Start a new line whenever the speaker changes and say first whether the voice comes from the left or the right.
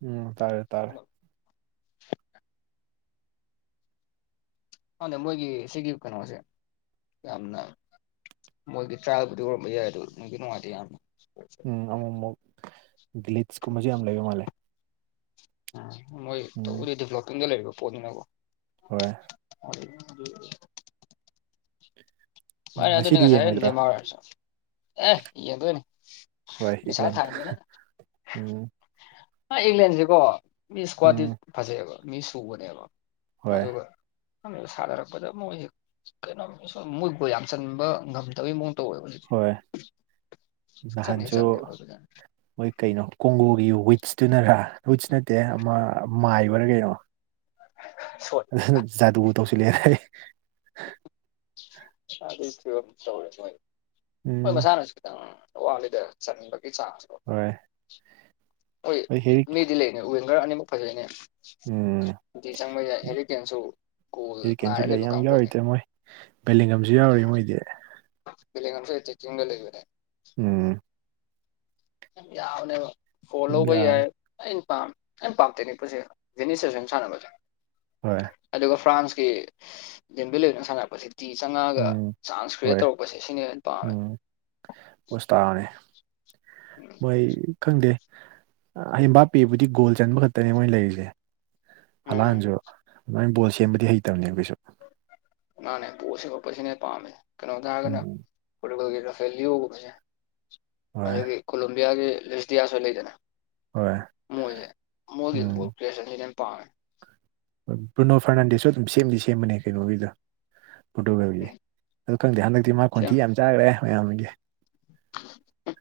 right: ꯎꯝ ꯇꯥꯔꯦ ꯇꯥꯔꯦ
left: ꯈꯪꯗꯦ ꯃꯣꯏꯒꯤ ꯁꯤꯒꯤ ꯀꯩꯅꯣꯁꯦ ꯌꯥꯝꯅ ꯃꯣꯏꯗꯤ ꯇ꯭ꯔꯥꯏꯜꯕꯨꯗꯤ ꯑꯣꯏꯔꯝꯕꯗꯤ ꯌꯥꯏ ꯑꯗꯨ ꯅꯨꯡꯗꯤ ꯅꯨꯡꯉꯥꯏꯇꯦ ꯌꯥꯝꯅ
right: ꯎꯝ ꯑꯃꯨꯛ ꯑꯃꯨꯛ ꯒ꯭ꯂꯤꯠꯁꯀꯨꯝꯕꯖꯦ ꯌꯥꯝ ꯂꯩꯕ ꯃꯥꯜꯂꯦ
left: ꯎꯝ ꯃꯣꯏ
right: ꯎꯝ
left: ꯇꯧꯕꯨꯗꯤ ꯗꯤꯕ꯭ꯂꯞꯄꯤꯡꯗ ꯂꯩꯔꯤꯕ ꯄꯣꯠꯅꯤꯅꯀꯣ
right: ꯍꯣꯏ
left: [inaudible] ꯑꯗꯨ ꯃꯥꯅꯦ ꯑꯗꯨꯅꯤ
right: ꯉꯁꯤꯗꯤ
left: ꯉꯁꯥꯏꯅ
right: ꯌꯦꯡꯉꯣꯏꯗ꯭ꯔꯣ
left: ꯅꯦꯃꯥꯔꯔ ꯑꯦ ꯌꯦꯡꯗꯣꯏꯅꯦ
right: ꯍꯣꯏ ꯏꯪꯂꯥꯜ
left: ꯚꯥꯢ ꯏꯪꯂꯟꯁꯦꯀꯣ ꯃꯤ ꯏꯁꯀ꯭ꯋꯥꯗꯤ
right: ꯎꯝ
left: ꯐꯖꯩꯑꯦꯕ ꯃꯤ ꯁꯨꯕꯅꯦꯕ
right: ꯍꯣꯏ
left: ꯑꯗꯨꯒ ꯁꯥꯅꯔꯛꯄꯗ ꯃꯣꯏꯖꯦ ꯑꯩꯈꯣꯏ ꯌꯥꯝ ꯆꯟꯕ ꯉꯝꯗꯕꯒꯤꯩ ꯃꯑꯣꯡ ꯇꯧꯋꯦꯕ ꯍꯧꯖꯤꯛ
right: ꯍꯣꯏ
left: ꯁꯨꯡꯆꯟ ꯍꯦꯛ
right: ꯅꯍꯥꯟꯁꯨ
left: ꯆꯟꯗꯦ ꯃꯣꯏ ꯐꯖꯅ
right: ꯃꯣꯏ ꯀꯩꯅꯣ ꯀꯣꯡꯒꯣꯒꯤ ꯋꯤꯠꯁꯇꯨꯅꯔ ꯋꯤꯠꯁ ꯅꯠꯇꯦ ꯑꯃ ꯃꯥꯏꯕꯔ ꯀꯩꯅꯣ
left: ꯁꯣꯠ
right: ꯖꯥꯗꯨ ꯇꯧꯁꯤꯟꯂꯛꯌꯦ ꯍꯥꯢ
left: ꯑꯗꯨ ꯐꯕꯝꯗꯣ ꯇꯧꯔꯦ ꯃꯣꯏ
right: ꯎꯝ
left: ꯃꯁꯥꯅꯁꯨ ꯈꯤꯇꯪ ꯋꯥꯠꯂꯤꯗꯅ ꯆꯟꯕꯒꯤ ꯆꯪꯁꯨ
right: ꯍꯣꯏ
left: ꯍꯣꯏ ꯃꯤꯗꯤ ꯂꯩꯅꯦ ꯋꯤꯡꯒꯔ ꯑꯅꯤꯃꯛ ꯐꯖꯩꯅꯦ
right: ꯎꯝ
left: ꯗꯨꯗꯤ ꯆꯪꯕ ꯌꯥꯏ ꯍꯦꯔꯤꯇꯦꯟꯁꯨꯨ ꯒꯣꯜ ꯉꯥꯏꯔ ꯂꯩꯕ ꯀꯥꯡꯕꯨꯅꯦ
right: ꯃꯂꯦꯉꯝꯖꯨ ꯌꯥꯎꯔꯤ ꯃꯣꯏꯗꯤ
left: ꯃꯥꯂꯦꯝꯉꯥꯝꯖꯨ ꯑꯦꯇꯤꯆꯤꯡꯗ ꯂꯩꯕꯅꯦ
right: ꯎꯝ
left: ꯌꯥꯕꯅꯦꯕ ꯐꯣꯜ
right: ꯑꯗꯨꯝ
left: ꯂꯧꯕ
right: ꯌꯥꯎꯔꯤ
left: ꯌꯥꯢ ꯑꯩꯅ ꯄꯥꯝ ꯑꯩꯅ [inaudible] ꯄꯥꯝꯇꯦꯅꯦꯄꯨꯔꯁꯦ ꯖꯦꯅꯤꯁ ꯁꯦꯁꯟ ꯁꯥꯟꯅꯕꯁꯦ
right: ꯍꯣꯏ
left: ꯑꯗꯨꯒ ꯐ꯭ꯔꯥꯟꯁꯀꯤ ꯗꯦꯝꯕꯦꯂꯦꯅꯒ ꯁꯥꯟꯅꯔꯛꯄꯁꯤꯗꯤ ꯅꯨꯡꯇꯤ ꯆꯪꯉꯒ
right: ꯎꯝ
left: ꯆꯥꯟꯁ ꯀ꯭ꯔꯤꯌꯦꯠ
right: ꯍꯣꯏ
left: ꯇꯧꯔꯛꯄꯁꯦ ꯁꯤꯅꯦ ꯑꯩꯅ ꯄꯥꯝꯃꯤꯁꯦ
right: ꯎꯝ ꯄꯣꯁ ꯇꯥꯕꯅꯦ
left: ꯎꯝ
right: ꯍꯣꯏ ꯈꯪꯗꯦ ꯕꯥꯞꯄꯦꯕꯨꯗꯤ ꯒꯣꯜ ꯆꯟꯕ ꯈꯠꯇꯅꯦ ꯃꯣꯏꯅ ꯂꯩꯔꯤꯖꯦ
left: ꯎꯝ
right: ꯍꯂꯥꯟꯖꯨ ꯑꯗꯨꯃꯥꯏꯅ ꯕꯣꯜ ꯁꯦꯝꯕꯗꯤ ꯍꯩꯇꯕꯅꯦ ꯀꯩꯥꯁꯨ
left: ꯃꯥꯅꯦ ꯕꯣꯜ ꯁꯦꯝꯃꯛꯄꯁꯤꯅꯦ ꯄꯥꯝꯃꯤꯖꯦ ꯀꯩꯅꯣ ꯗ ꯍꯥꯏꯔꯒꯅ
right: ꯎꯝ
left: ꯄꯣꯔꯇꯨꯒꯜꯒꯤ ꯔꯐꯦꯂꯤꯑꯣꯒꯨꯝꯕꯁꯦ
right: ꯍꯣꯏ
left: ꯑꯗꯒꯤ ꯀꯣꯂꯝꯕꯤꯌꯥꯒꯤ ꯂꯤꯁꯗꯤꯌꯥꯁꯨ ꯂꯩꯗꯅ
right: ꯍꯣꯏ
left: ꯃꯣꯏꯖꯦ ꯃꯣꯏꯒꯤ
right: ꯎꯝ
left: ꯕꯣꯜ ꯀ꯭ꯔꯤꯌꯦꯁꯟꯖꯤꯗꯤ ꯌꯥꯝ ꯄꯥꯝꯃꯦ [unintelligible]
right: ꯍꯣꯏ ꯕ꯭ꯔꯨꯅꯣ ꯐꯔꯅꯟꯗꯦꯁꯁꯨ ꯑꯗꯨꯝ ꯁꯦꯝꯗꯤ ꯁꯦꯝꯕꯅꯦ ꯀꯩꯅꯣꯒꯤꯗ ꯄꯣꯔꯇꯨꯒꯜꯒꯤ
left: ꯎꯝ
right: ꯑꯗꯨ ꯈꯪꯗꯦ ꯍꯟꯗꯛꯇꯤ ꯃꯥ ꯈꯣꯟꯊꯤ ꯌꯥꯝ ꯆꯥꯒ꯭ꯔꯦ ꯃꯌꯥꯝꯒꯤ
left: ꯍꯨꯡ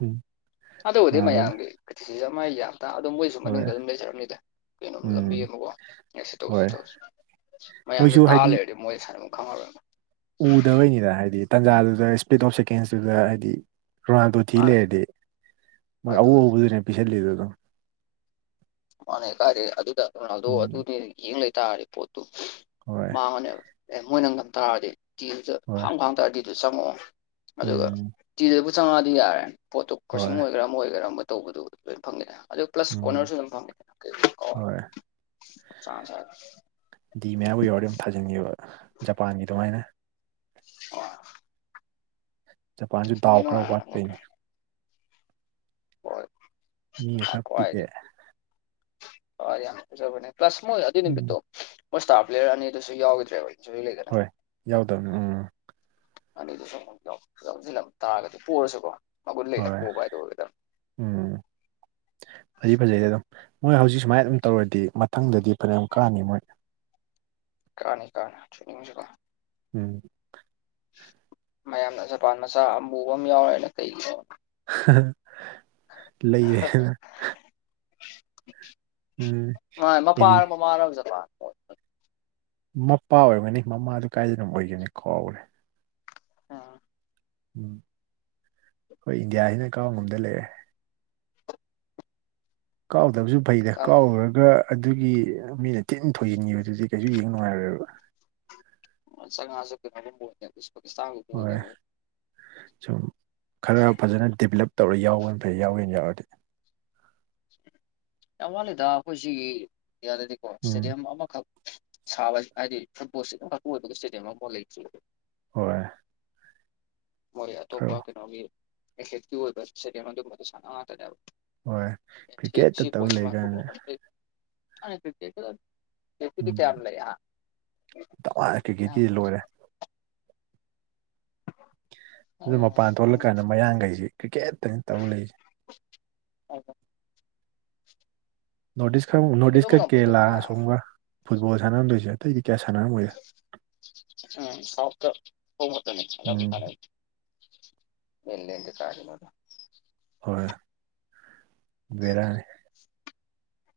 right: ꯎꯝ
left: ꯑꯗꯨꯕꯨꯗꯤ
right: ꯔꯣꯅꯥꯜꯗꯣ
left: ꯃꯌꯥꯝꯒꯤ ꯀ꯭ꯔꯤꯇꯤꯁꯤꯖꯝ ꯃꯥ ꯌꯥꯝꯇꯥ ꯑꯗꯨꯝ ꯃꯣꯏ
right: ꯍꯣꯏ
left: ꯃꯅꯨꯡꯗ ꯑꯗꯨꯝ ꯂꯩꯖꯔꯝꯅꯤꯗ ꯀꯩꯅꯣꯝ ꯂꯝꯕꯤ
right: ꯎꯝ
left: ꯑꯃꯀꯣ ꯌꯥꯔꯦꯁꯦ ꯇꯣꯛꯁꯤ
right: ꯍꯣꯏ
left: ꯇꯣꯛꯁꯤ ꯃꯌꯥꯝꯒꯤ
right: ꯃꯣꯏꯁꯨ
left: ꯇꯥ
right: ꯍꯥꯏꯗꯤ
left: ꯂꯩꯔꯗꯤ ꯃꯣꯏ ꯁꯥꯟꯅꯕꯝ ꯈꯪꯉꯔꯣꯏꯕ
right: ꯎꯗꯕꯩꯅꯤꯗ ꯍꯥꯏꯗꯤ ꯇꯥꯟꯖꯥꯗꯨꯗ ꯁꯄ꯭ꯂꯤꯠ ꯑꯣꯐ ꯁꯦꯀꯦꯟꯁꯇꯨꯗ ꯍꯥꯏꯗꯤ ꯔꯣꯅꯥꯥꯜꯗꯣ ꯊꯤ
left: ꯃꯥꯅꯦ
right: ꯂꯩꯔꯗꯤ ꯃꯣꯏ ꯑꯎ
left: ꯑꯗꯨꯅꯤ
right: ꯑꯎꯕꯗꯨꯅꯦ ꯄꯤꯁꯟꯂꯤꯗꯣ ꯑꯗꯨꯝ
left: ꯃꯥꯅꯦ ꯀꯥꯏꯗꯩ ꯑꯗꯨꯗ ꯔꯣꯅꯥꯜꯗꯣ
right: ꯎꯝ
left: ꯑꯗꯨꯅꯤ ꯌꯦꯡ ꯂꯩꯇꯥꯥꯔꯗꯤ ꯄꯣꯠꯇꯨ
right: ꯍꯣꯏ
left: ꯃꯥꯅꯦꯕ ꯑꯦ ꯃꯣꯏꯅ ꯉꯝ ꯇꯥꯔꯗꯤ ꯇꯤꯗꯨꯗ
right: ꯍꯣꯏ
left: ꯍꯥꯡꯕꯨ ꯍꯥꯡ ꯇꯥꯔꯗꯤ ꯑꯗꯨ ꯆꯪꯉꯛꯑꯣ ꯑꯗꯨꯒ
right: ꯎꯝ
left: ꯆꯤꯗꯕꯨ ꯆꯪꯉꯛꯑꯗꯤ ꯌꯥꯔꯦ ꯄꯣꯠꯇꯨ
right: ꯍꯣꯏ
left: ꯀ꯭ꯔꯣꯁꯤꯡ ꯑꯣꯏꯒꯦꯔꯥ ꯑꯃ ꯑꯣꯏꯒꯦꯔꯥ ꯑꯃ ꯇꯧꯕꯗꯨ ꯂꯣꯏ ꯐꯪꯉꯤꯗꯥ ꯑꯗꯨ ꯄ꯭ꯂꯁ
right: ꯎꯝ
left: ꯀꯣꯅꯔꯁꯨ ꯑꯗꯨꯝ ꯐꯪ
right: ꯍꯣꯏ
left: [unintelligible] ꯆꯥꯛ ꯍꯥꯟ ꯆꯥꯒꯦ
right: ꯗꯤ ꯃꯌꯥꯕꯨ ꯌꯧꯔꯗꯤ ꯑꯗꯨꯝ ꯊꯥꯖꯤꯟꯒꯤꯕ ꯖꯄꯥꯟꯒꯤꯗꯨꯃꯥꯏꯅ
left: ꯑꯣ
right: ꯖꯄꯥꯟꯁꯨ ꯗꯥꯎ ꯈꯔ ꯋꯥꯠꯄꯩꯅꯦ
left: ꯍꯣꯏ
right: ꯃꯤ ꯈꯔ
left: ꯀ꯭ꯋꯥꯏꯗꯒꯤ
right: ꯄꯤꯛꯑꯦ
left: ꯑ ꯌꯥꯝꯅ ꯐꯖꯕꯅꯦ ꯄ꯭ꯂꯁ ꯃꯣꯏ ꯑꯗꯨꯏ
right: ꯎꯝ
left: ꯅꯨꯃꯤꯠꯇꯣ ꯃꯣꯏ ꯏꯁꯇꯥꯔ ꯄ꯭ꯂꯦꯌꯔ ꯑꯅꯤꯗꯨꯁꯨ ꯌꯥꯎꯈꯤꯗ꯭ꯔꯦꯕ ꯏꯟꯖꯨꯔꯤ ꯂꯩꯗꯅ
right: ꯌꯥꯎꯗꯕꯅꯦ ꯎꯝ
left: ꯑꯅꯤꯗꯨꯁꯨ ꯑꯃꯨꯛ ꯂꯧꯁꯤꯜ ꯑꯃ ꯇꯥꯔꯒꯗꯤ ꯄꯔꯁꯨꯀꯣ ꯃꯒꯨꯟ ꯂꯩꯅ
right: ꯍꯣꯏ
left: ꯄꯣꯕ ꯍꯥꯏꯗꯣ ꯑꯣꯏꯒꯗꯝꯅꯤ
right: ꯎꯝ ꯐꯗꯤ ꯐꯖꯩꯗ ꯑꯗꯨꯝ ꯃꯣꯏ ꯍꯧꯖꯤꯛ ꯁꯨꯃꯥꯏ ꯑꯗꯨꯝ ꯇꯧꯔꯗꯤ ꯃꯊꯪꯗꯗꯤ ꯐꯅꯌꯥꯝ ꯀꯥꯅꯤ ꯃꯣꯏ
left: ꯀꯥꯅꯤ ꯀꯥꯅꯤ ꯊꯤꯅꯤꯡꯖ‌ꯦꯀꯣ
right: ꯎꯝ
left: ꯃꯌꯥꯝꯅ ꯖꯄꯥꯟ ꯃꯆꯥ ꯑꯃꯨꯕꯝ ꯌꯥꯎꯔꯦꯅ ꯀꯩꯒꯤꯅꯣ
right: ꯍꯥꯍꯥ ꯂꯩꯔꯦꯍꯅ ꯎꯝ
left: ꯃꯥ
right: ꯑꯦꯅꯤ
left: ꯃꯄꯥꯔ ꯃꯃꯥꯔ ꯑꯃ ꯖꯄꯥꯟ ꯑꯣꯏꯕꯅꯤ
right: ꯃꯄꯥ ꯑꯣꯏꯔꯝꯒꯅꯤ ꯃꯃꯥꯗꯨ ꯀꯥꯏꯗꯩꯅꯣꯝ ꯑꯣꯏꯒꯤꯕꯅꯤ ꯀꯥꯎꯒꯔꯦ
left: ꯑꯥ
right: ꯎꯝ ꯑꯈꯣꯏ ꯏꯟꯗꯤꯌꯥꯖꯤꯅ ꯀꯥꯎ ꯉꯝꯗ ꯂꯩꯔꯦ ꯀꯥꯎꯗꯕꯖꯨ ꯐꯩꯗ
left: ꯈꯪꯗꯦꯅꯦ
right: ꯀꯥꯎꯔꯨꯔꯒ ꯑꯗꯨꯒꯤ ꯃꯤꯅ ꯊꯤꯟ ꯊꯣꯏꯖꯤꯟꯒꯤꯕꯗꯨꯗꯤ ꯀꯩꯁꯨ ꯌꯦꯡ ꯅꯨꯡꯉꯥꯏꯔꯣꯏꯕ
left: ꯁꯁꯣ ꯄꯨꯄꯁꯣ
right: ꯍꯣꯏ
left: [unintelligible]
right: ꯁꯨꯝ ꯈꯔ ꯐꯖꯅ ꯗꯤꯕꯂꯞ ꯇꯧꯔ ꯌꯥꯎꯋꯦꯅ ꯐꯩ ꯌꯥꯎꯋꯦꯅ ꯌꯥꯎꯔꯗꯤ
left: ꯌꯥꯝ ꯋꯥꯠꯂꯦꯗ ꯑꯩꯈꯣꯏꯁꯤꯒꯤ ꯏꯟꯗꯤꯌꯥꯗꯗꯤꯀꯣ
right: ꯎꯝ
left: ꯏꯁꯇꯦꯗꯤꯌꯝ ꯑꯃꯈꯛ ꯁꯥꯕ ꯍꯥꯏꯗꯤ ꯐꯨꯠꯕꯣꯜꯁꯤ ꯌꯥꯝ ꯃꯔꯄꯨ ꯑꯣꯏꯕꯒꯤ ꯏꯁꯇꯦꯗꯤꯌꯝ ꯑꯃ ꯂꯩꯇꯦ
right: ꯍꯣꯏ
left: ꯃꯣꯏ
right: ꯈꯔ
left: ꯑꯇꯣꯞꯄ ꯀꯩꯅꯣꯒꯤ ꯑꯦꯊꯦꯠꯀꯤ ꯑꯣꯏꯕ ꯁꯦꯗꯦꯝ ꯑꯗꯨꯝꯕꯗꯨ ꯁꯥꯟꯅꯕ ꯉꯥꯛꯇꯅꯦꯕ
right: ꯍꯣꯏ ꯀ꯭ꯔꯤꯛꯀꯦꯠꯇ
left: ꯁꯤ ꯄꯣ
right: ꯇꯧ ꯂꯩ
left: ꯃꯥꯐ
right: ꯀꯥꯏꯅ
left: [unintelligible] ꯇ ꯌꯥꯝ ꯂꯩ [unintelligible]
right: ꯇꯅ ꯀꯤꯀꯦꯠꯀꯤ ꯂꯣꯏꯔꯦ ꯑꯗꯨ ꯃꯄꯥꯟ ꯊꯣꯛꯂꯀꯥꯟꯗ ꯃꯌꯥꯡꯈꯩꯁꯤ ꯀ꯭ꯔꯤꯛꯀꯦꯠꯇꯅꯤ ꯇꯧ ꯂꯩꯔꯤꯁꯦ
left: ꯍꯣ
right: ꯅꯣꯔꯠ ꯏꯁ ꯈꯔ ꯅꯣꯔꯠ
left: ꯀꯩꯗꯧ
right: ꯏꯁꯀꯦꯔꯂꯥ
left: ꯉꯝꯃꯣꯏꯗꯕ
right: ꯑꯁꯣꯝꯒ ꯐꯨꯠꯕꯣꯜ ꯁꯥꯟꯅꯝꯣꯏꯁꯦ ꯑꯇꯩꯗꯤ ꯀꯌꯥ ꯁꯥꯟꯅꯔꯝꯃꯣꯏ
left: ꯎꯝꯥꯎꯐꯇ ꯍꯃ ꯇꯅꯤ ꯐꯔ
right: ꯎꯝ
left: [unintelligible] ꯃꯟꯅꯗꯤ ꯀꯔꯅꯗ [unintelligible]
right: ꯍꯣꯏ ꯕꯦꯔꯥꯅꯤ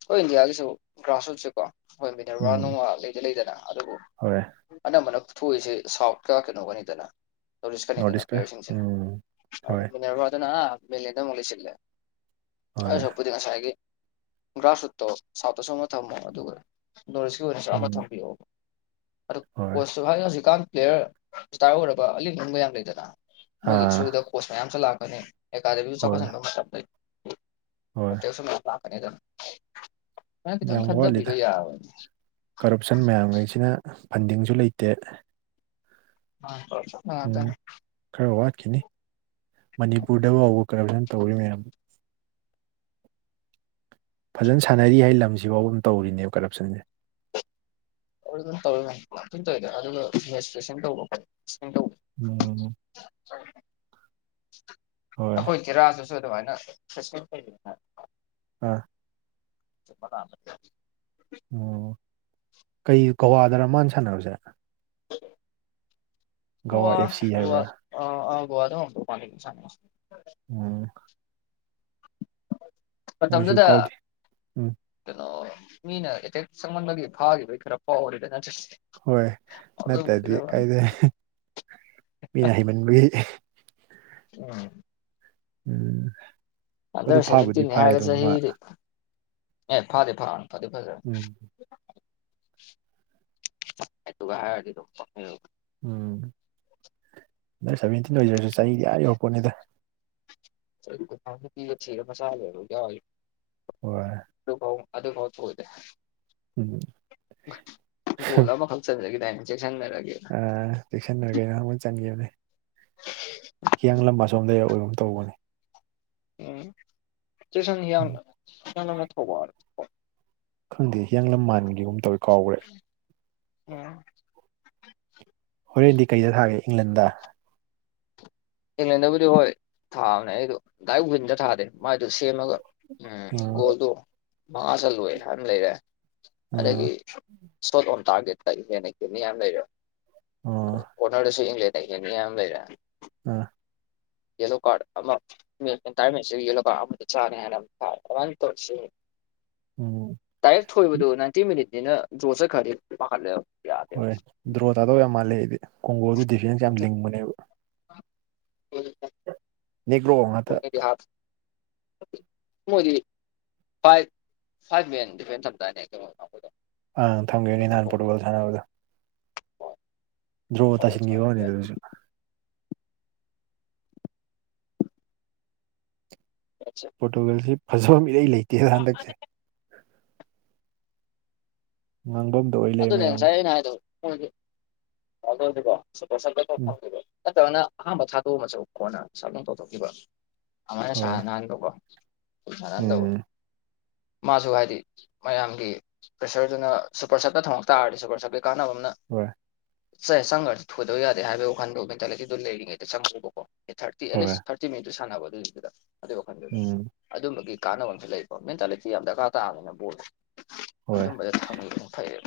left: ꯍꯣꯏ ꯏꯟꯗꯤꯌꯥꯒꯤꯁꯨ ꯒ꯭ꯔꯥꯁꯔꯨꯠꯁꯦꯀꯣ ꯍꯣꯏ ꯃꯤꯅꯔꯚꯥ
right: ꯎꯝ
left: ꯅꯨꯡꯋꯥ ꯂꯩꯗꯤ ꯂꯩꯗꯅ ꯑꯗꯨꯕꯨ
right: ꯍꯣꯏ
left: ꯑꯅꯝꯕꯅ ꯊꯣꯛꯏꯁꯦ ꯁꯥꯎꯠꯀ ꯀꯩꯅꯣꯒꯅꯤꯗꯅ
right: ꯅꯣꯔꯠ
left: ꯇꯧꯔꯤꯁꯀꯅꯤꯗꯅ
right: ꯏꯁꯀ
left: ꯄ꯭ꯂꯦꯌꯔꯁꯤꯡꯁꯦ
right: ꯎꯝ ꯍꯣꯏ
left: ꯃꯤꯅꯔꯚꯥꯗꯅ ꯃꯦꯂꯦꯟꯗ ꯑꯃꯨꯛ ꯂꯩꯁꯤꯜꯂꯦ ꯑꯥꯏ
right: ꯍꯣꯏ
left: ꯁꯔꯨꯛꯄꯨꯗꯤ ꯉꯁꯥꯏꯒꯤ ꯒ꯭ꯔꯥꯁꯔꯨꯠꯇꯣ ꯁꯥꯎꯠꯇꯁꯨ ꯑꯃ ꯊꯝꯃꯣ ꯑꯗꯨꯒ ꯅꯣꯔꯠ ꯏꯁꯀꯤ ꯑꯣꯏꯅꯁꯨ ꯑꯃ
right: ꯎꯝ
left: ꯊꯝꯕꯤꯌꯣ ꯑꯗꯨ
right: ꯍꯣꯏ
left: ꯀꯣꯆꯁꯨ ꯍꯥꯏ ꯍꯧꯖꯤꯛꯀꯥꯟ ꯄ꯭ꯂꯦꯌꯔ ꯔꯤꯁꯇꯥꯔ ꯑꯣꯏꯔꯕ ꯑꯂꯤꯡ ꯑꯂꯤꯡꯕ ꯌꯥꯝ ꯂꯩꯗꯅ ꯃꯣꯏꯒꯤ
right: ꯑꯥ
left: ꯊ꯭ꯔꯨꯗ ꯀꯣꯔꯁ ꯃꯌꯥꯝꯁꯨ ꯂꯥꯛꯀꯅꯤ ꯑꯦꯀꯥꯗꯃꯤꯁꯨ
right: ꯍꯣꯏ
left: ꯆꯥꯎꯈꯠꯍꯟꯕ ꯃꯇꯝꯗ
right: ꯍꯣꯏ
left: [unintelligible] ꯁꯨ ꯃꯌꯥꯝ ꯂꯥꯛꯀꯅꯤꯗ ꯅꯪ ꯈꯤꯇꯪ
right: ꯌꯥꯝ
left: ꯈꯟꯊꯕꯤꯕ
right: ꯋꯥꯠꯂꯤꯗ
left: ꯌꯥꯕꯅꯦ
right: ꯀꯔꯞꯁꯟ ꯃꯌꯥꯝꯉꯩꯁꯤꯅ ꯐꯟꯗꯤꯡꯁꯨ ꯂꯩꯇꯦ
left: [unintelligible]
right: ꯎꯝ ꯈꯔ ꯋꯥꯠꯈꯤꯅꯤ ꯃꯅꯤꯄꯨꯔꯗ ꯐꯥꯎꯕ ꯀꯔꯞꯁꯟ ꯇꯧꯔꯤ ꯃꯌꯥꯝ ꯐꯖꯅ ꯁꯥꯟꯅꯔꯤ ꯍꯥꯏ ꯂꯝꯁꯤꯐꯥꯎꯕ ꯑꯗꯨꯝ ꯇꯧꯔꯤꯅꯦꯕ ꯀꯔꯞꯁꯟꯁꯦ
left: ꯑꯗꯨꯝ ꯇꯧꯋꯤ [unintelligible] ꯑꯗꯨꯒ ꯔꯦꯖꯤꯁꯇꯔꯦꯁꯟ ꯇꯧꯕ [unintelligible]
right: ꯎꯝ ꯍꯣꯏ
left: ꯑꯩꯈꯣꯏ ꯗꯤꯔꯥꯖ ꯍꯣꯏꯁꯨ ꯑꯗꯨꯃꯥꯏꯅ [unintelligible]
right: ꯑꯥ
left: [unintelligible]
right: ꯑꯣ ꯀꯩ ꯒꯋꯥꯗꯔ ꯃꯥꯅ ꯁꯥꯟꯅꯕꯁꯦ
left: ꯒꯋꯥ
right: ꯑꯦꯐ ꯁꯤ
left: ꯒꯋꯥ
right: ꯍꯥꯏꯕ꯭ꯔꯥ
left: ꯑ ꯑ ꯒꯋꯥꯗ ꯑꯣꯏꯔꯝꯗꯧ ꯃꯥꯜꯂ‌ꯦ ꯃꯥ ꯁꯥꯟꯅꯕꯁ‌ꯦ
right: ꯎꯝ ꯃꯣꯏꯁꯨ
left: ꯃꯇꯝꯗꯨꯗ
right: ꯀꯥꯎꯗꯦ ꯎꯝ
left: ꯀꯩꯅꯣ ꯃꯤꯅ ꯑꯦꯇꯦꯛ ꯆꯪꯃꯟꯕꯒꯤ ꯐꯥꯈꯤꯕꯒꯤ ꯈꯔ ꯐꯥꯎꯔ‌ꯦꯗ ꯅꯠꯇ꯭ꯔꯗꯤ
right: ꯍꯣꯏ ꯅꯠꯇꯗꯤ ꯀꯥꯏꯗꯩ ꯃꯤꯅ ꯍꯩꯃꯟꯕꯒꯤ
left: ꯎꯝ
right: ꯎꯝ ꯑꯗꯨ
left: ꯑꯟꯗꯔ
right: ꯐꯥꯕꯨꯗꯤ
left: ꯁꯦꯚꯦꯟꯇꯤꯟꯅꯤ
right: ꯐꯥꯏ
left: ꯍꯥꯏꯔꯒ
right: ꯑꯗꯨꯝ ꯃꯥ
left: ꯆꯍꯤꯗꯤ ꯑꯦ ꯐꯥꯗꯤ ꯐꯥ ꯐꯗꯤ ꯐꯖꯝ
right: ꯎꯝ
left: ꯑꯗꯨꯒ ꯍꯥꯏꯔꯨꯔꯗꯤ [unintelligible]
right: ꯎꯝ ꯑꯟꯗꯔ ꯁꯚꯦꯟꯇꯤꯟ ꯑꯣꯏꯖꯔꯁꯨ ꯆꯍꯤꯗꯤ ꯑꯥ ꯌꯧꯔꯛꯄꯣꯠꯅꯤꯗ
left: [unintelligible] ꯊꯤꯔ ꯃꯆꯥ ꯂꯩꯕ ꯌꯥꯎꯏ [unintelligible]
right: ꯍꯣꯏ
left: ꯑꯗꯨ ꯐꯥꯎ ꯑꯗꯨ ꯐꯥꯎ [unintelligible] ꯗ‌ꯦ
right: ꯎꯝ
left: ꯒꯣꯜ ꯑꯃꯈꯛ ꯆꯟꯖꯒꯤꯗꯥꯏꯅꯦ ꯖꯦꯛꯁꯟ ꯅꯔ ꯀꯩꯅ‌ꯣ
right: ꯑꯥ ꯖꯦꯛꯁꯟꯅꯔ ꯀꯩꯅꯣ ꯑꯃ ꯆꯟꯈꯤꯝꯅꯦ ꯍꯤꯌꯥꯡꯂꯝ ꯑꯁꯣꯝꯗꯩ ꯑꯣꯏꯒꯨꯝ ꯇꯧꯕꯅ‌ꯦ
left: ꯎꯝ ꯖꯦꯛꯁꯟ ꯍꯤꯌꯥꯡꯂꯝ ꯍꯤꯌꯥꯡꯂꯝꯂꯥ ꯊꯧꯕꯥꯜꯂ
right: ꯈꯪꯗꯦ ꯍꯤꯌꯥꯡꯂꯝ ꯃꯥꯟꯒꯤꯒꯨꯝ ꯇꯧꯋꯤ ꯀꯥꯎꯈ꯭ꯔꯦ
left: ꯎꯝ
right: ꯍꯣꯔꯦꯟꯗꯤ ꯀꯩꯗ ꯊꯥꯒꯦ ꯏꯪꯂꯟꯗ
left: ꯏꯪꯂꯟꯗꯕꯨꯗꯤ ꯍꯣꯏ ꯊꯥꯕꯅꯦ ꯑꯩꯗꯣ ꯗꯥꯏꯔꯦꯛ ꯋꯤꯟꯗ ꯊꯥꯗꯦ ꯃꯥꯏꯗꯣ ꯁꯦꯝꯃꯒ ꯎꯝ ꯒꯣꯜꯗꯣ ꯃꯉꯥ ꯆꯜꯂꯣꯏ ꯍꯥꯏꯅ ꯂꯩꯔꯦ
right: ꯎꯝ
left: ꯑꯗꯒꯤ ꯁꯣꯠ ꯑꯣꯟ ꯇꯥꯔꯒꯦꯠꯇ ꯏꯪꯂ‌ꯦꯟꯅ [unintelligible] ꯌꯥꯝ ꯂꯩꯔꯦ
right: ꯎꯝ
left: ꯀꯣꯅꯔꯗꯁꯨ ꯏꯪꯂꯦꯟꯗ ꯀꯩ ꯀꯩꯅꯣ ꯌꯥꯝ ꯂꯩꯔ‌ꯦ
right: ꯑꯥ
left: ꯌꯦꯂꯣ ꯀꯥꯔꯠ ꯑꯃ [unintelligible] ꯌꯦꯂꯣ ꯀꯥꯔꯠ [unintelligible] ꯆꯥꯅꯤꯅ ꯑꯗꯨꯃꯥꯏ ꯇꯧꯔ ꯁꯦꯝ
right: ꯎꯝ
left: ꯗꯥꯥꯏꯔꯦꯛ ꯊꯣꯏꯕꯗ‌ꯣ ꯅꯥꯏꯟꯇꯤ ꯃꯤꯅꯤꯠꯅꯤꯅ ꯗ꯭ꯔꯣ ꯆꯠꯈ꯭ꯔꯗꯤ ꯄꯥꯈꯠꯂꯦꯕ ꯌꯥꯗꯦꯕ
right: ꯍꯣꯏ ꯗ꯭ꯔꯣ ꯇꯥꯗꯧ ꯌꯥꯝ ꯃꯥꯜꯂꯦ ꯑꯩꯗꯤ ꯀꯣꯡꯒꯣꯜꯗꯨ ꯗꯤꯐꯦꯟꯁ ꯌꯥꯝ ꯂꯤꯡꯕꯅꯦꯕ
left: [unintelligible]
right: [unintelligible] ꯅꯦꯒ꯭ꯔꯣ ꯉꯥꯛꯇ
left: [unintelligible] ꯃꯣꯏꯗꯤ ꯐꯥꯏꯚ ꯐꯥꯏꯚ ꯃꯦꯟ ꯗꯤꯐꯦꯟꯁ ꯊꯝꯗꯥꯏꯅꯦ ꯀꯩꯅꯣꯈꯣꯏꯗꯣ
right: ꯑꯪ ꯊꯝꯒꯤꯅꯦ ꯅꯍꯥꯟ ꯄꯣꯔꯇꯨꯒꯜ ꯁꯥꯟꯅꯕꯗꯣ ꯗ꯭ꯔꯣ ꯇꯥꯁꯤꯟꯈꯤꯕ ꯋꯥꯅꯤ ꯑꯗꯨꯁꯨ
left: [unintelligible]
right: ꯄꯣꯔꯇꯨꯒꯜꯁꯤ ꯐꯖꯕꯝ ꯏꯔꯩ ꯂꯩꯇꯦ ꯍꯟꯗꯛꯁꯦ ꯉꯥꯡꯕꯝ
left: ꯑꯗꯨꯅꯦ ꯉꯁꯥꯏ ꯑꯩꯅ ꯍꯥꯏꯗꯣ ꯔꯣꯅꯥꯜꯗꯣꯖꯦ ꯀꯣ
right: ꯎꯝ
left: [unintelligible] ꯅꯠꯇꯔꯒꯅ ꯑꯍꯥꯥꯟꯕ ꯊꯥꯗꯣꯛꯑꯃꯁꯨ ꯀꯣꯟꯅ ꯁꯞ ꯇꯧꯊꯣꯛꯈꯤꯕ ꯑꯃꯥꯏꯅ
right: ꯍꯣꯏ
left: ꯁꯥꯟꯅꯍꯟ ꯗꯧꯕ ꯁꯥꯟꯅꯍꯟ ꯗꯧꯕ
right: ꯎꯝ
left: ꯃꯥꯁꯨ ꯍꯥꯏꯗꯤ ꯃꯌꯥꯝꯒꯤ ꯄ꯭ꯔꯦꯁꯔꯗꯨꯅ ꯄꯣꯁꯠꯇ ꯊꯝꯃꯛ ꯇꯥꯔꯁꯨ ꯄꯣꯁꯞꯀꯤ ꯀꯥꯟꯅꯕ ꯑꯃꯅ
right: ꯍꯣꯏ
left: ꯁꯦ ꯆꯪꯈ꯭ꯔꯗꯤ ꯊꯣꯏꯗꯕ ꯌꯥꯗꯦ ꯍꯥꯏꯕꯒꯤ ꯋꯥꯈꯟꯗ ꯃꯦꯟꯇꯦꯂꯤꯇꯤꯗꯣ ꯂꯩꯔꯤꯉꯩꯗ ꯆꯪꯉꯨꯕꯀꯣ ꯑꯦ ꯊꯥꯔꯇꯤ
right: ꯍꯣꯏ
left: ꯑꯦꯠꯂꯤꯁ ꯊꯥꯔꯇꯤ ꯃꯤꯅꯤꯠꯇꯨ ꯁꯥꯟꯅꯕ ꯑꯗꯨꯏꯗꯨꯗ ꯑꯗꯨꯒꯤ ꯋꯥꯈꯜꯗꯨꯗ
right: ꯎꯝ
left: ꯑꯗꯨꯝꯕꯒꯤ ꯀꯥꯟꯅꯕ ꯑꯃꯁꯁꯨ ꯂꯩꯕ ꯃꯦꯟꯇꯥꯂꯤꯇꯤ ꯌꯥꯝ ꯗꯔꯀꯥꯔ ꯇꯥꯕꯅꯤꯅ ꯕꯣꯜꯗꯤ
right: ꯍꯣꯏ
left: [unintelligible] ꯐꯩ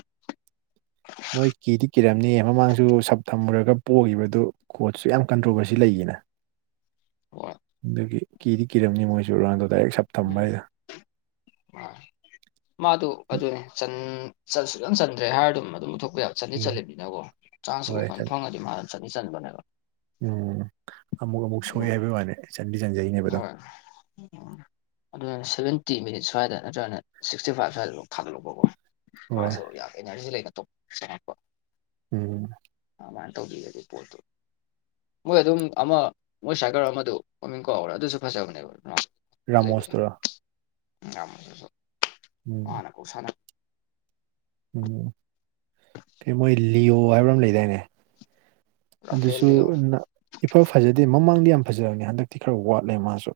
right: ꯃꯣꯏ ꯀꯤꯗꯤ ꯀꯤꯔꯝꯅꯤꯌꯦ ꯃꯃꯥꯡꯁꯨ ꯁꯞ ꯊꯝꯃꯨꯔꯒ ꯄꯣꯛꯈꯤꯕꯗꯨ ꯀꯣꯠꯁꯨ ꯌꯥꯝ ꯀꯟꯇ꯭ꯔꯣꯕꯔꯁꯤ ꯂꯩꯒꯤꯅ
left: ꯍꯣꯏ
right: ꯑꯗꯨꯒꯤ ꯀꯤꯗꯤ ꯀꯤꯔꯝꯅꯤ ꯃꯣꯏꯁꯨ ꯔꯣꯅꯥꯜꯗꯣ ꯗꯥꯏꯔꯦꯛ ꯊꯝꯕ
left: ꯎꯝ
right: ꯍꯥꯏꯗꯣ
left: ꯋꯥ ꯃꯥꯗꯨ ꯑꯗꯨꯅꯦ ꯆꯟ ꯁꯨꯆꯟ ꯆꯟꯗ꯭ꯔꯦ ꯍꯥꯏꯔ ꯑꯗꯨꯝ ꯑꯗꯨꯝ ꯄꯨꯊꯣꯛꯄ ꯌꯥꯕ ꯆꯟꯗꯤ
right: ꯎꯝ
left: ꯆꯟꯂꯤꯕꯅꯤꯅꯀꯣ ꯆꯥꯟꯁꯁꯨ ꯎꯝ
right: ꯍꯣꯏ
left: ꯐꯖꯅ ꯐꯪꯉꯗꯤ ꯃꯥꯅ ꯆꯠꯅꯤ ꯆꯟꯕꯅꯦꯕ
right: ꯎꯝ ꯑꯃꯨꯛ ꯑꯃꯨꯛ
left: ꯑꯗꯨ
right: ꯁꯣꯛꯑꯦ ꯍꯥꯏꯕꯩ ꯋꯥꯅꯤ
left: ꯍꯣꯏ ꯎꯝ ꯑꯗꯨ ꯁꯚꯦꯟꯇꯤ ꯃꯤꯅꯤꯠ ꯁ꯭ꯋꯥꯏꯗ ꯅꯠꯇ꯭ꯔꯒꯅ ꯁꯤꯛꯁꯇꯤ ꯐꯥꯏꯚ ꯁ꯭ꯋꯥꯏꯗ ꯊꯥꯗꯣꯔꯛꯄꯀꯣ
right: ꯍꯣꯏ
left: ꯃꯥꯁꯨ ꯌꯥꯝ ꯏꯅꯔꯖꯤ ꯂꯩꯅ ꯇꯨꯝ ꯆꯪꯉꯛꯄ
right: ꯎꯝ
left: ꯑꯗꯨꯃꯥꯏꯅ ꯇꯧꯕꯤꯔꯥꯗꯤ ꯄꯣꯠꯇꯨ ꯃꯣꯏ ꯑꯗꯨꯝ ꯑꯃ ꯃꯣꯏ ꯁꯥꯏꯀꯔ ꯑꯃꯗꯨ ꯃꯃꯤꯡ ꯀꯥꯎꯒ꯭ꯔꯦ ꯑꯗꯨꯁꯨ ꯐꯖꯕꯅꯦꯕ ꯂꯩꯕꯗꯣ
right: ꯔꯥꯃꯣꯁꯇꯨꯔꯣ
left: [unintelligible]
right: ꯎꯝ
left: ꯃꯥꯅ ꯀꯥꯎꯁꯟ
right: ꯎꯝ ꯀꯩ ꯃꯣꯏ ꯂꯤꯌꯑꯣ ꯍꯥꯏꯕ ꯑꯃ ꯂꯩꯗꯥꯏꯅꯦ ꯑꯗꯨꯁꯨ
left: ꯔꯥꯐꯦꯜꯂꯤꯌꯣ
right: ꯏꯐ ꯐꯖꯗꯦ ꯃꯃꯥꯡꯗꯤ ꯌꯥꯝ ꯐꯖꯕꯅꯦ ꯍꯟꯗꯛꯇꯤ ꯈꯔ ꯋꯥꯠꯂꯦ ꯃꯥꯁꯨ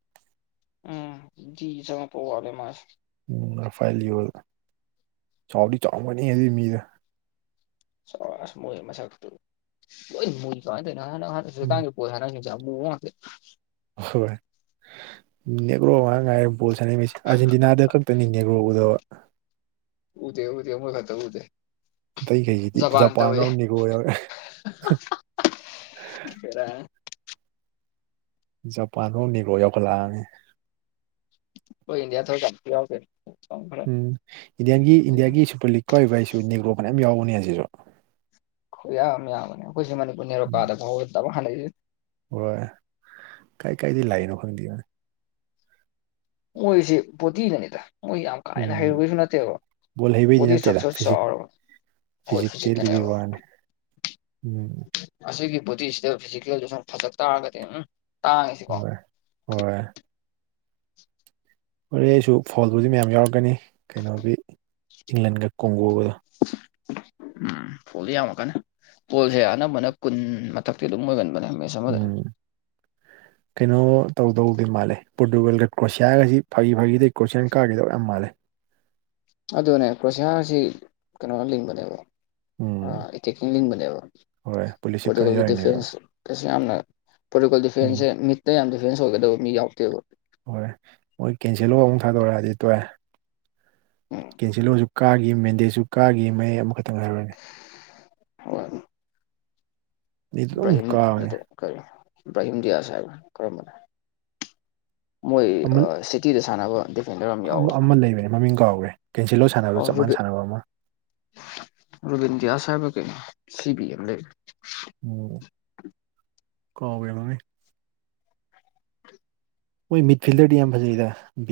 left: ꯎꯝ ꯗꯤ ꯆꯪꯉꯛꯄ ꯋꯥꯠꯂꯦ ꯃꯖꯨ
right: ꯎꯝ ꯔꯐꯥꯏꯂꯤꯌꯣ ꯆꯥꯎꯗꯤ ꯆꯥꯎꯕꯥꯅꯤꯍꯦ ꯑꯗꯨꯏ ꯃꯤꯗꯣ
left: ꯆꯥꯎꯋꯦ ꯑꯁ ꯃꯣꯏ ꯃꯁꯛꯇꯨ ꯂꯣꯏ ꯃꯨꯏ ꯀꯃꯥꯏꯅ ꯇꯧꯔꯤꯅꯣ
right: ꯎꯝ
left: ꯉꯍꯥꯟ [unintelligible] ꯕꯣꯜ ꯁꯟꯅꯩ ꯁꯤꯡꯁꯦ ꯑꯃꯨꯕꯥ ꯉꯥꯛꯇꯥ
right: ꯍꯣꯏ ꯅꯦꯒꯔꯣ ꯉꯥꯛ ꯉꯥꯏꯔꯕ ꯕꯣꯜ ꯁꯥꯟꯅꯩꯁꯦ ꯑꯔꯖꯦꯟꯇꯤꯅꯥꯗ ꯈꯛꯇꯅꯤ ꯅꯦꯒꯔꯣ ꯎꯗꯕꯥ
left: ꯎꯗꯦ ꯎꯗꯦ ꯃꯣꯢ ꯈꯛꯇꯥ ꯎꯗꯦ
right: ꯑꯇꯩꯈꯩꯁꯤꯗꯤ ꯖꯄꯥꯟ ꯐꯥꯎ ꯅꯦꯒꯔꯣ ꯌꯥꯎꯏ
left: [unintelligible] ꯕꯦꯔꯥꯅꯦ
right: ꯖꯄꯥꯟ ꯕꯥꯎ ꯅꯦꯒꯔꯣ ꯌꯥꯎꯈꯠꯂꯛꯑꯕꯅꯤ
left: [unintelligible] ꯈꯣꯢ ꯏꯟꯗꯤꯌꯥ ꯊꯣꯔꯛꯀꯥꯟ ꯌꯥꯎꯗ꯭ꯔꯦ
right: ꯎꯝ ꯏꯟꯗꯤꯌꯥꯟꯒꯤ ꯏꯟꯗꯤꯌꯥꯒꯤ ꯁꯨꯄꯔ ꯂꯤꯛ ꯀꯥꯎꯏꯕꯥꯢꯁꯨ ꯅꯦꯒ꯭ꯔꯣ ꯐꯅꯌꯥꯝ ꯌꯥꯎꯕꯅꯦ ꯑꯁꯤꯁꯨ
left: ꯈꯨꯌꯥꯝ ꯑꯃꯥ ꯌꯥꯝꯕꯅꯦ ꯑꯩꯈꯣꯏꯁꯤ ꯃꯅꯤꯄꯨꯔ
right: ꯎꯝ
left: ꯅꯦꯔꯣꯀꯥꯗ ꯐꯥꯎꯗꯕ ꯗꯥꯃꯥ ꯂꯩꯕꯥꯅꯦ
right: ꯍꯣꯏ ꯀꯥꯏ ꯀꯥꯏꯗꯒꯤ ꯂꯥꯛꯏꯅꯣ ꯈꯪꯗꯦ
left: ꯃꯣꯢꯁꯤ ꯕꯣꯗꯤꯅꯅꯤꯗ ꯃꯣꯏ ꯌꯥꯝ ꯀꯥ ꯍꯦꯟꯅ
right: ꯎꯝ
left: ꯍꯩꯔꯨꯕꯩꯁꯨ ꯅꯠꯇꯦꯕ
right: ꯕꯣꯜ ꯍꯩꯕꯩꯗꯤ
left: ꯕꯣꯗꯤ
right: ꯅꯠꯇꯦꯗ
left: ꯏꯁꯇ꯭ꯔꯛꯆꯔ
right: ꯐꯤꯖꯤꯛ
left: ꯆꯥꯎꯔꯒꯥ ꯃꯣꯏ
right: ꯐꯤꯖꯤꯀꯦꯜꯗꯨꯒꯤ
left: ꯐꯤꯖꯤꯛꯇꯥꯅꯦꯕ
right: ꯋꯥꯅꯤ ꯎꯝ
left: ꯑꯁꯤꯒꯤ ꯕꯣꯗꯤꯁꯤꯗ ꯐꯤꯖꯤꯀꯦꯜꯗꯖꯨ ꯐꯖꯥ ꯇꯥꯔꯒꯗꯤ ꯎꯝ ꯇꯥꯡꯉꯤꯁꯤꯀꯣ
right: ꯍꯣꯏ ꯍꯣꯏ ꯍꯣꯔꯦꯟꯁꯨ ꯐꯣꯟꯕꯨꯗꯤ ꯃꯌꯥꯝ ꯌꯥꯎꯔꯛꯀꯅꯤ ꯀꯩꯅꯣꯒꯤ ꯏꯪꯂꯟꯒ ꯀꯣꯡꯒꯣꯒꯗꯨ
left: ꯎꯝ ꯐꯣꯜꯗꯤ ꯌꯥꯝꯃꯀꯥꯅꯤ ꯐꯣꯜꯁꯦ ꯑꯅꯝꯕ ꯀꯨꯟ ꯃꯊꯛꯇꯤ ꯑꯗꯨꯝ ꯑꯣꯏꯒꯟꯕꯅꯦ ꯃꯦꯠꯁ ꯑꯃꯗ
right: ꯎꯝ ꯀꯩꯅꯣ ꯇꯧꯗꯧꯗꯤ ꯃꯥꯜꯂꯦ ꯄꯣꯔꯇꯨꯒꯜꯒ ꯀ꯭ꯔꯣꯁꯤꯌꯥꯒꯁꯤ ꯐꯥꯒꯤ ꯐꯥꯒꯤꯗꯩ ꯀ꯭ꯔꯣꯁꯤꯌꯥ ꯀꯥꯒꯤꯗꯧ ꯌꯥꯝ ꯃꯥꯜꯂꯦ
left: ꯑꯗꯨꯅꯦ ꯀ꯭ꯔꯣꯁꯤꯌꯥꯔꯁꯤ ꯀꯩꯅꯣ ꯂꯤꯡꯕꯅꯦꯕ
right: ꯎꯝ
left: ꯑꯥ ꯑꯇꯦꯛꯇꯤ ꯂꯤꯡꯕꯅꯦꯕ
right: ꯍꯣꯏ ꯄꯨꯂꯤ
left: ꯄꯣꯔꯇꯨꯒꯜꯒꯤ ꯗꯤꯐꯦꯟꯁ ꯀꯩꯁꯨ ꯌꯥꯝꯅ ꯄꯣꯔꯇꯨꯒꯜ
right: ꯎꯝ
left: ꯗꯤꯐꯦꯟꯁꯁꯦ ꯃꯤꯠ ꯗ ꯌꯥꯝ ꯗꯤꯐꯦꯟꯁ ꯑꯣꯏꯒꯗꯕ ꯃꯤ ꯌꯥꯎꯇꯦꯕ
right: ꯍꯣꯏ ꯃꯣꯏ ꯀꯦꯟꯁꯦꯜꯂꯣ ꯑꯃꯨꯛ ꯊꯥꯗꯣꯔꯛꯑꯗꯤ ꯇꯣꯑꯦ
left: ꯎꯝ
right: ꯀꯦꯟꯁꯦꯜꯂꯣꯁꯨ ꯀꯥꯒꯤ ꯃꯦꯟꯗꯦꯁꯨ ꯀꯥꯒꯤ ꯃꯌꯦꯛ ꯑꯃꯈꯛꯇꯪ ꯉꯥꯏꯍꯧꯔꯅꯤ
left: [unintelligible]
right: ꯑꯅꯤꯗꯨ ꯑꯗꯨꯝ
left: ꯕ꯭ꯔꯥꯍꯤꯝ
right: ꯀꯥꯕꯅꯦ
left: ꯅꯠꯇꯦ ꯀꯔꯤ ꯕ꯭ꯔꯥꯍꯤꯝ ꯗꯤꯌꯥꯁ ꯍꯥꯏꯕꯔꯥ ꯀꯔꯝꯕꯅꯣ ꯃꯣꯏ
right: ꯑꯃ
left: ꯁꯤꯇꯤꯗ ꯁꯥꯟꯅꯕ ꯗꯤꯐꯦꯟꯗꯔ ꯌꯥꯎꯕꯗꯣ
right: ꯑꯃ ꯂꯩꯕꯅꯦ ꯃꯃꯤꯡ ꯀꯥꯎꯒ꯭ꯔꯦ ꯀꯦꯟꯁꯤꯜꯂꯣ ꯁꯥꯟꯅꯕ ꯆꯞ ꯃꯥꯟꯅ ꯁꯥꯟꯅꯕ ꯑꯃ
left: ꯔꯣꯕꯤꯟꯗꯤꯌꯥꯁ ꯍꯥꯏꯕꯔꯥ ꯀꯩꯅꯣ ꯁꯤ ꯕꯤ ꯑꯃ ꯂꯩꯕꯅꯦ
right: ꯑꯣ ꯀꯥꯎꯒꯥꯔꯦ ꯃꯃꯤꯡ ꯃꯣꯏ ꯃꯤꯠ ꯐꯤꯜꯗꯔꯗꯤ ꯌꯥꯝ ꯐꯖꯩꯗ